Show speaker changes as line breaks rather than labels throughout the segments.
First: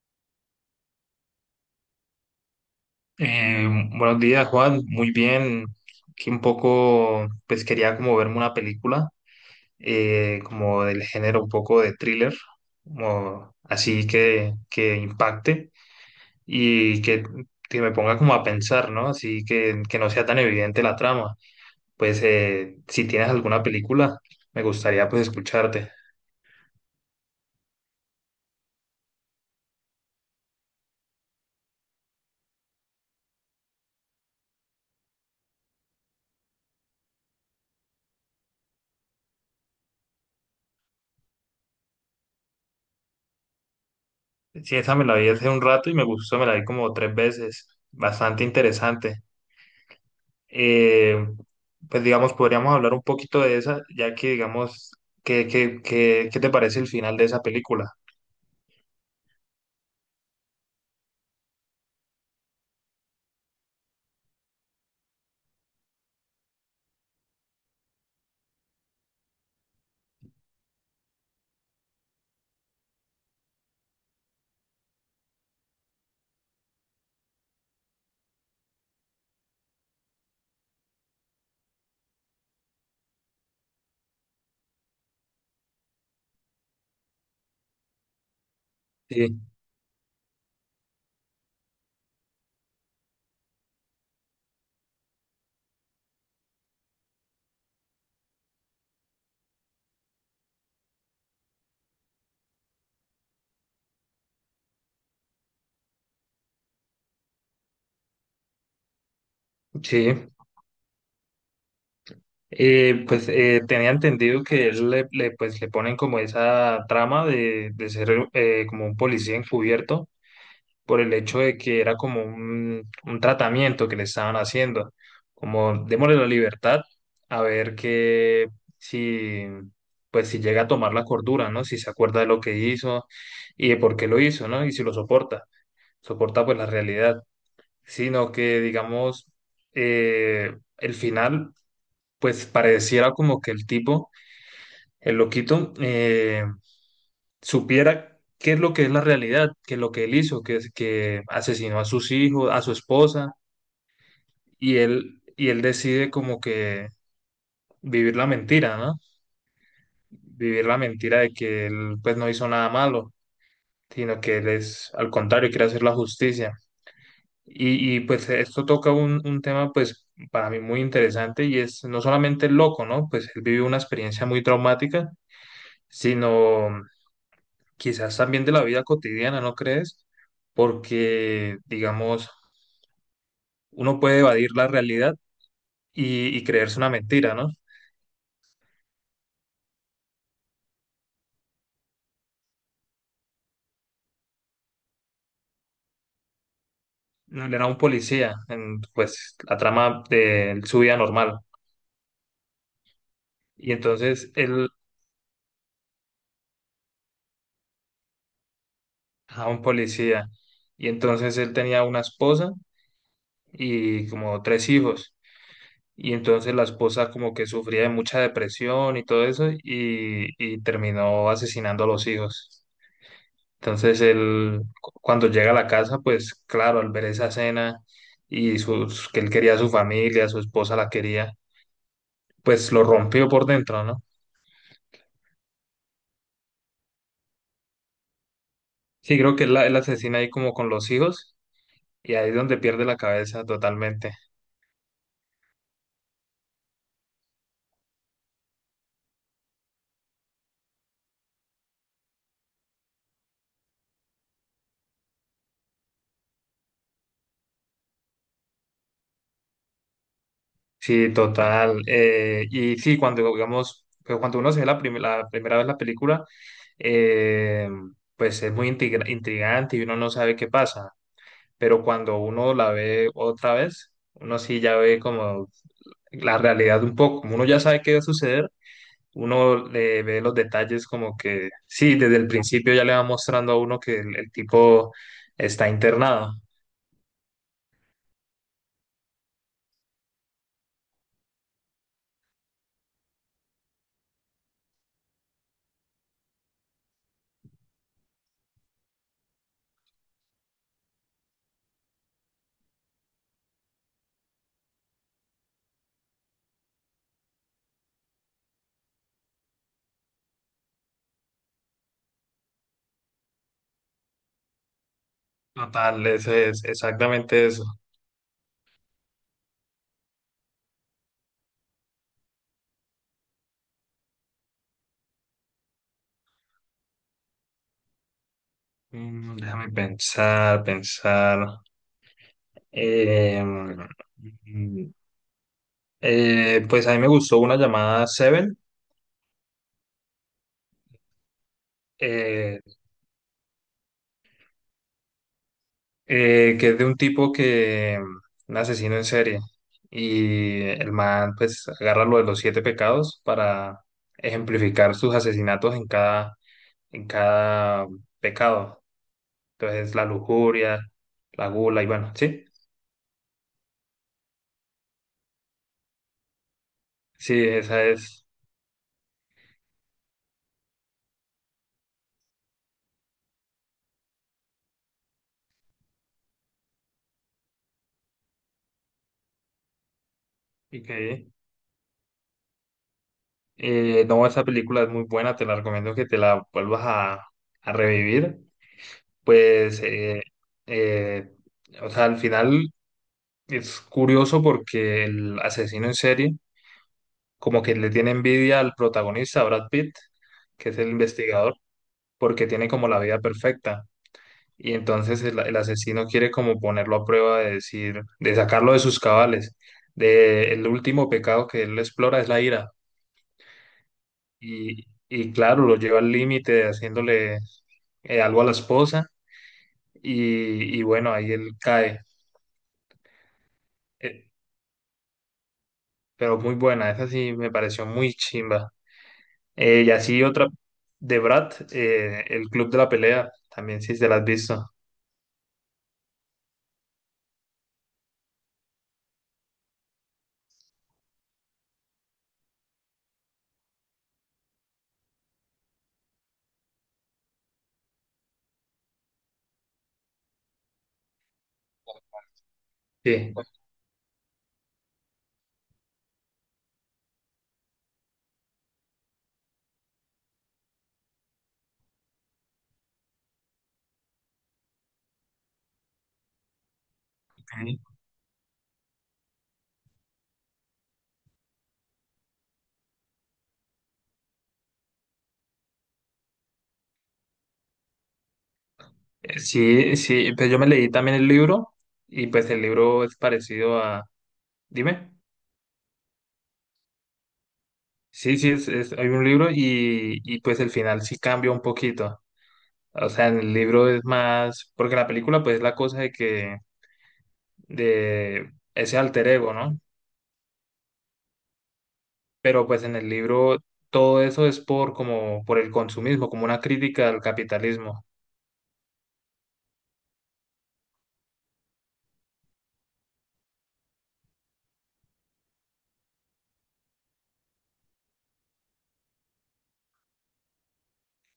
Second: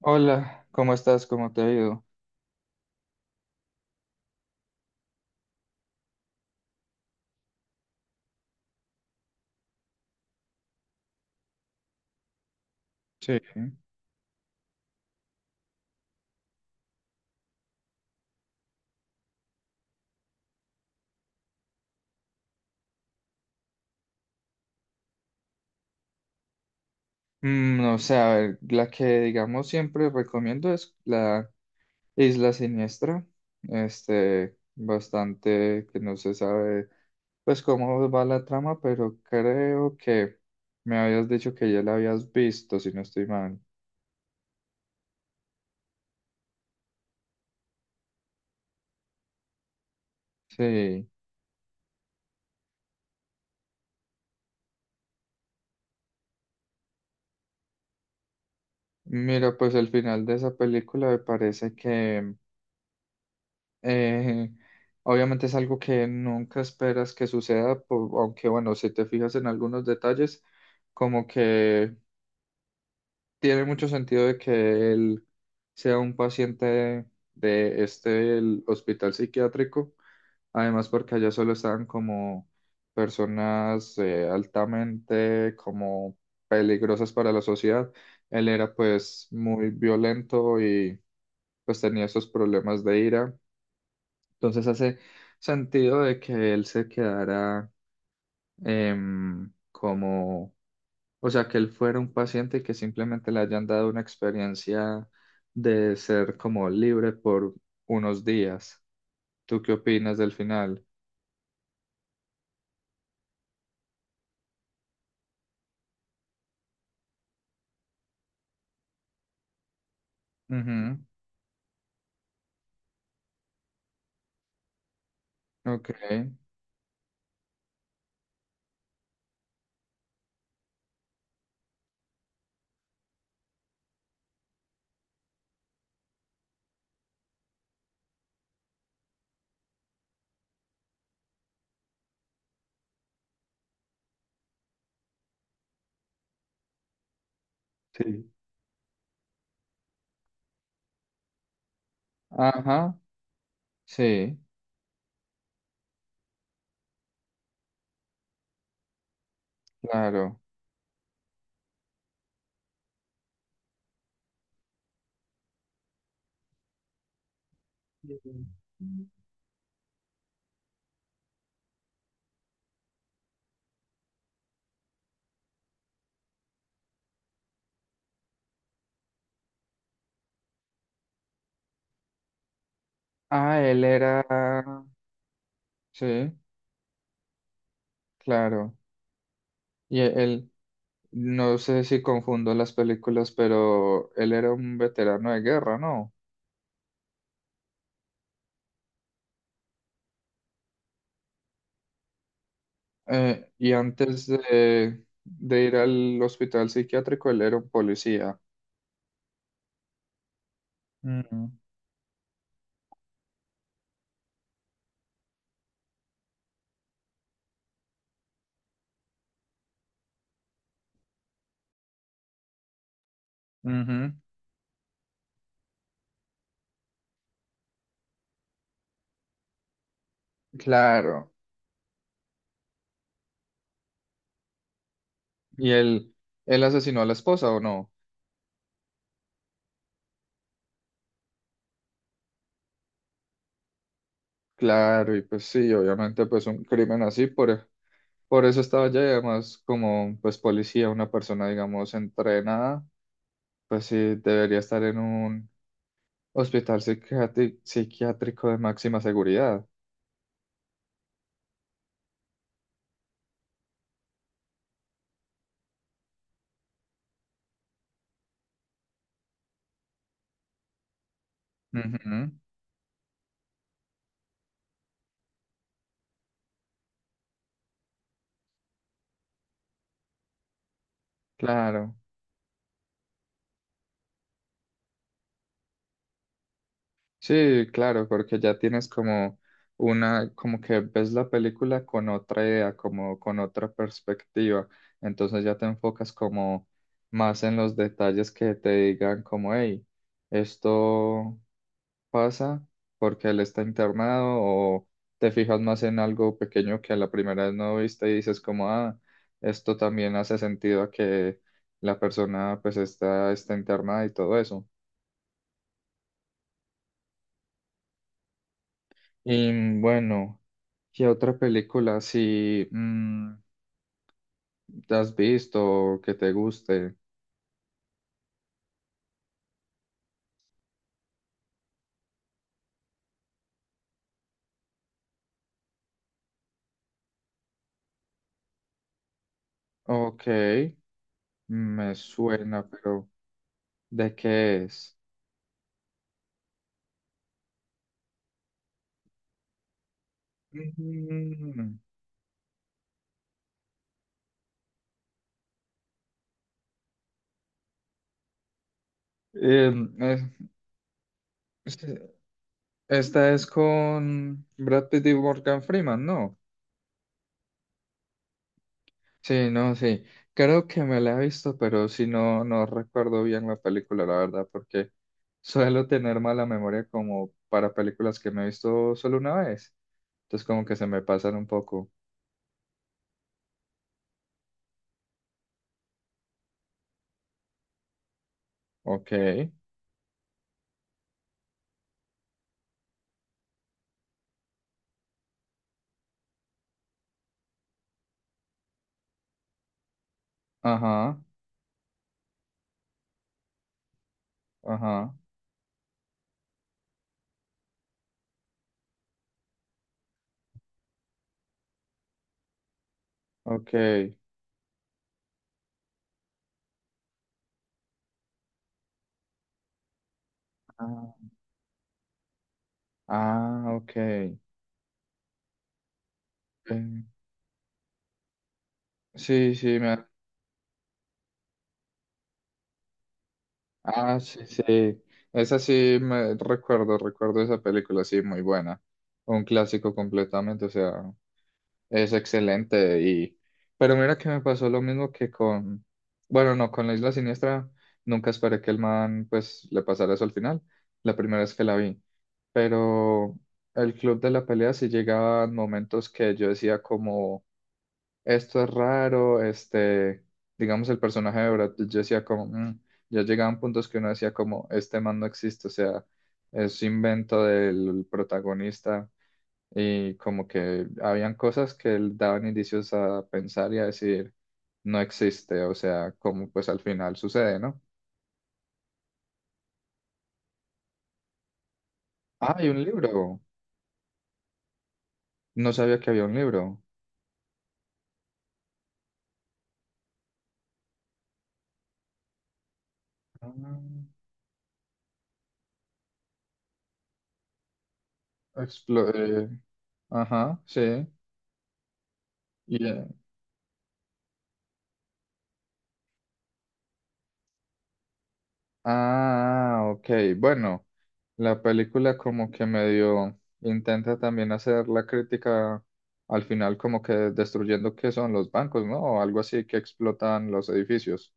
Hola, ¿cómo estás? ¿Cómo te ha ido?
Eh, buenos días, Juan. Muy bien. Aquí un poco, pues quería como verme una película, como del género un poco de thriller,
Sí.
como así que, impacte y que me ponga como a pensar, ¿no? Así que no sea tan evidente la trama. Pues si tienes alguna película, me gustaría pues escucharte.
No sé, a ver, la que digamos siempre recomiendo es la Isla Siniestra. Este, bastante que no se sabe pues cómo va la trama, pero creo que me habías dicho que ya la habías visto, si no estoy mal.
Sí, esa me la vi hace un rato y me gustó, me la vi como tres veces. Bastante interesante.
Sí.
eh, pues digamos, podríamos hablar un poquito de esa, ya que digamos, qué te parece el final de esa película?
Mira, pues el final de esa película me parece que Eh, obviamente es algo que nunca esperas que suceda, aunque bueno, si te fijas en algunos detalles, como que tiene mucho sentido de que él sea un paciente de este el hospital psiquiátrico, además porque allá solo estaban como personas altamente como peligrosas para la sociedad. Él era pues
Sí,
muy violento y pues tenía esos problemas de ira. Entonces hace sentido de que él se quedara como, o sea, que él fuera un paciente y que simplemente le hayan dado una experiencia de ser como libre por unos días. ¿Tú qué opinas
sí.
del final?
Tenía entendido que él le ponen como esa trama de, ser como un policía encubierto
Ujú.
por el hecho de que era como un tratamiento que le estaban haciendo, como
Ok.
démosle la libertad a ver que si, pues si llega a tomar la cordura, ¿no? Si se acuerda de lo que hizo y de por qué lo hizo, ¿no? Y si lo soporta, soporta pues la realidad, sino que digamos, el final, pues pareciera como que el tipo, el loquito, supiera
Sí.
qué es lo que es la realidad, que es lo que él hizo, que, que asesinó a sus hijos, a su
Ajá,
esposa,
sí,
y él decide como que vivir la mentira, ¿no?
claro.
Vivir la mentira de que él pues no hizo nada malo, sino que él es al contrario, quiere hacer la justicia. Y pues esto toca
Mm.
un tema pues para mí muy interesante y es no solamente el loco, ¿no? Pues él vivió una experiencia muy traumática, sino quizás también de la vida cotidiana, ¿no crees? Porque, digamos,
Ah, él
uno puede
era,
evadir la realidad
sí,
y creerse una mentira, ¿no?
claro. Y él, no sé si confundo las películas, pero él era un veterano de guerra, ¿no?
Era un policía en, pues, la trama de su vida normal.
Y
Y
antes
entonces él,
de ir al hospital psiquiátrico, él era un policía.
a un policía, y entonces él
Mm,
tenía una esposa y como tres hijos. Y entonces la esposa como que sufría de mucha depresión y todo eso y terminó asesinando a los hijos. Entonces
ujú.
él, cuando llega a la casa, pues claro, al ver esa cena y sus, que él quería a su familia, su esposa la
Claro.
quería, pues lo rompió por dentro, ¿no?
¿Y él asesinó a la esposa o no?
Sí, creo que él, él asesina ahí como con los hijos y ahí es donde pierde la cabeza totalmente.
Claro, y pues sí, obviamente pues un crimen así, por eso estaba allá y además como pues policía, una persona digamos entrenada, pues sí, debería estar en un psiquiátrico de máxima seguridad.
Sí, total. Y sí, cuando digamos, pero cuando uno se ve la, la primera vez la película, eh, pues es muy intrigante y uno no sabe qué pasa. Pero cuando
Ujú.
uno la ve otra vez, uno sí ya ve como la realidad un poco. Como uno ya sabe qué va a suceder, uno le ve los detalles como que, sí,
Claro,
desde el principio ya le va mostrando a uno que el tipo está internado.
sí, claro, porque ya tienes como una, como que ves la película con otra idea, como con otra perspectiva, entonces ya te enfocas como más en los detalles que te digan como, hey, esto pasa porque él está internado o te fijas más en algo pequeño que la primera vez no viste y dices como, ah, esto también hace sentido a que la persona pues está, está internada y todo eso.
Total, eso es exactamente eso.
Y bueno, ¿qué otra película si te has visto o que te guste?
Mm, déjame pensar. Eh, mm, pues a mí me gustó una llamada Seven.
Ok, me
eh,
suena, pero ¿de qué es?
que es de un tipo que, un asesino en serie, y el man pues
Mm,
agarra lo de los siete pecados para ejemplificar sus asesinatos en cada pecado.
em,
Entonces, la
es-
lujuria, la gula, y bueno,
este-
sí,
Esta es con Brad Pitt y Morgan Freeman, ¿no?
sí, esa es.
Sí, no, sí. Creo que me la he visto, pero si no, no recuerdo bien la película, la verdad, porque suelo tener mala memoria como para películas que me he visto solo una vez. Entonces como que se
Ok.
me pasan un poco.
No, esa película es muy buena, te la recomiendo que te la vuelvas a revivir.
Ok,
Pues, eh, o sea, al final es curioso porque el asesino en serie como que le tiene envidia al protagonista, a Brad Pitt, que es el
ajá,
investigador, porque tiene como la vida perfecta. Y
ajá,
entonces el asesino quiere como ponerlo a prueba de decir, de sacarlo de sus cabales. De, el último pecado que él explora es la ira.
ok.
Y claro, lo lleva al límite haciéndole algo a la esposa. Y bueno,
Ah,
ahí él cae.
ah, ok.
Eh, pero muy buena, esa sí me pareció muy chimba.
Sí, sí,
Y
me...
así otra de Brad, El Club de la Pelea, también si se la
Ah,
has
sí,
visto.
sí. Esa sí me recuerdo esa película, sí, muy buena. Un clásico completamente, o sea. Es excelente y pero mira que me pasó lo mismo que con bueno, no, con la Isla Siniestra nunca esperé que el man pues le pasara eso al final, la primera vez que la vi.
Sí.
Pero
Ok.
el club de la pelea sí llegaban momentos que yo decía como esto es raro, este, digamos el personaje de Brad Pitt, yo decía como "Mm", ya llegaban puntos que uno decía como este man no existe, o sea, es invento del protagonista y como que habían cosas que daban indicios a pensar y a decir, no existe, o sea, como pues al final sucede, ¿no?
Sí, sí, pues yo me leí también el libro y pues
Ah,
el
hay un
libro es
libro.
parecido a... Dime.
No sabía que había un libro.
Sí, sí, hay un libro y pues el final sí cambia un poquito. O sea, en
Ah,
el libro es más, porque en la película pues es la cosa de que, de ese
explo-
alter
eh,
ego, ¿no?
ajá, sí.
Pero pues
Y,
en el libro todo eso es por como, por el consumismo, como una crítica al capitalismo.
ah, ok. Bueno, la película como que medio intenta también hacer la crítica al final como que destruyendo qué son los bancos, ¿no? O algo así que explotan los edificios.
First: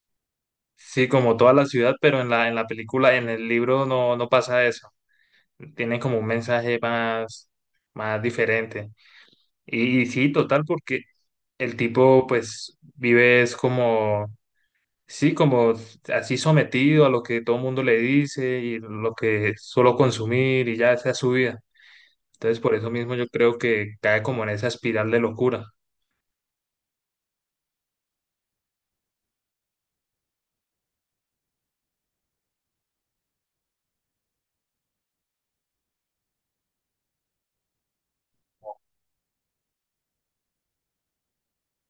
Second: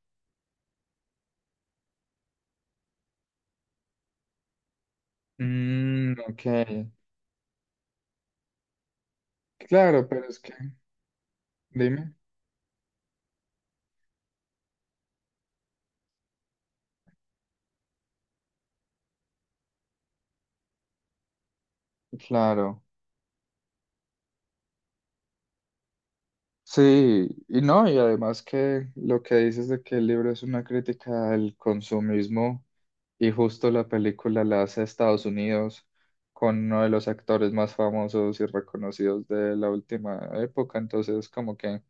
Sí, como toda la ciudad, pero en la película, en el libro no, no pasa eso. Tienen
Mm,
como un
ok.
mensaje más, más diferente. Y
Claro, pero
sí,
es que,
total, porque el
dime,
tipo pues vive es como, sí, como así sometido a lo que todo el mundo le dice y lo que solo consumir y ya esa es su vida. Entonces, por
claro.
eso mismo yo creo que cae como en esa espiral de locura.
Sí, y no, y además que lo que dices de que el libro es una crítica al consumismo y justo la película la hace Estados Unidos con uno de los actores más famosos y reconocidos de la última época, entonces como que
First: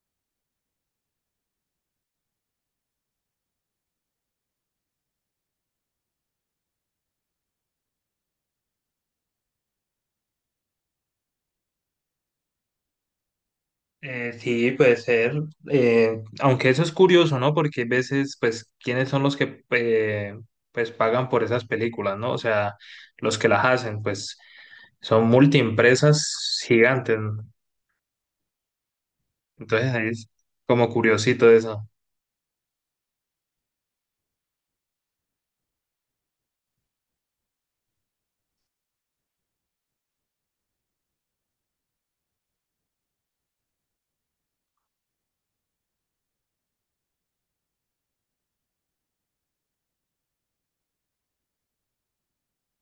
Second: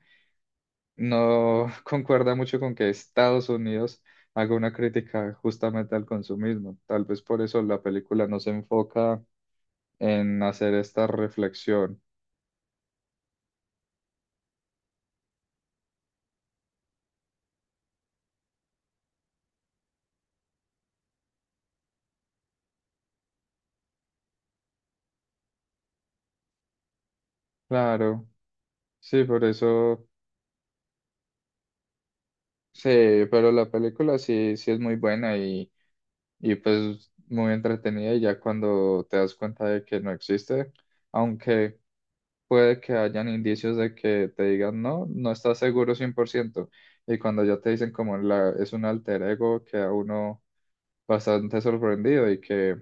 no concuerda mucho con que Estados Unidos haga una crítica justamente al consumismo. Tal vez por eso la película no se enfoca en hacer esta reflexión.
Sí, puede ser. Aunque eso es curioso, ¿no? Porque hay veces, pues, ¿quiénes son los que pues pagan por esas películas, ¿no? O sea, los que las hacen, pues, son multiempresas gigantes. ¿No?
Claro. Sí, por
Entonces,
eso,
ahí es como curiosito eso.
sí, pero la película sí, sí es muy buena y pues muy entretenida y ya cuando te das cuenta de que no existe, aunque puede que hayan indicios de que te digan no, no estás seguro 100% y cuando ya te dicen como la, es un alter ego queda uno bastante sorprendido y que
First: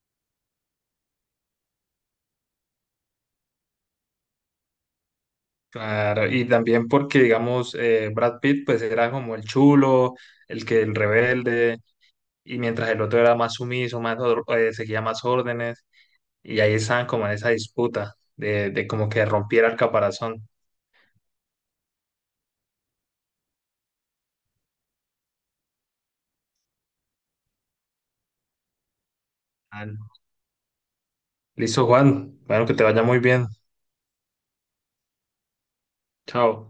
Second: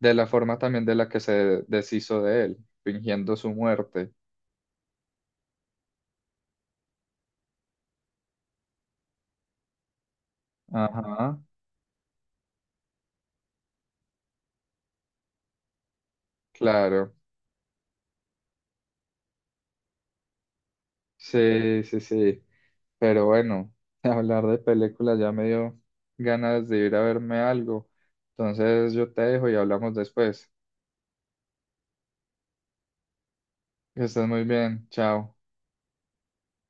de la forma también de la que se deshizo de él, fingiendo su muerte.
Claro, y también porque, digamos, Brad Pitt, pues, era como el chulo, el que el
Ajá,
rebelde, y mientras el otro era más sumiso, más, seguía más órdenes. Y ahí estaban
claro,
como en esa disputa de como que rompiera el caparazón.
sí, sí, sí. Pero bueno, hablar de películas ya me dio ganas de ir a verme algo. Entonces yo te dejo y
Ah,
hablamos
no.
después.
Listo, Juan. Bueno, que te vaya muy bien.
Que estés muy bien. Chao.
Chao.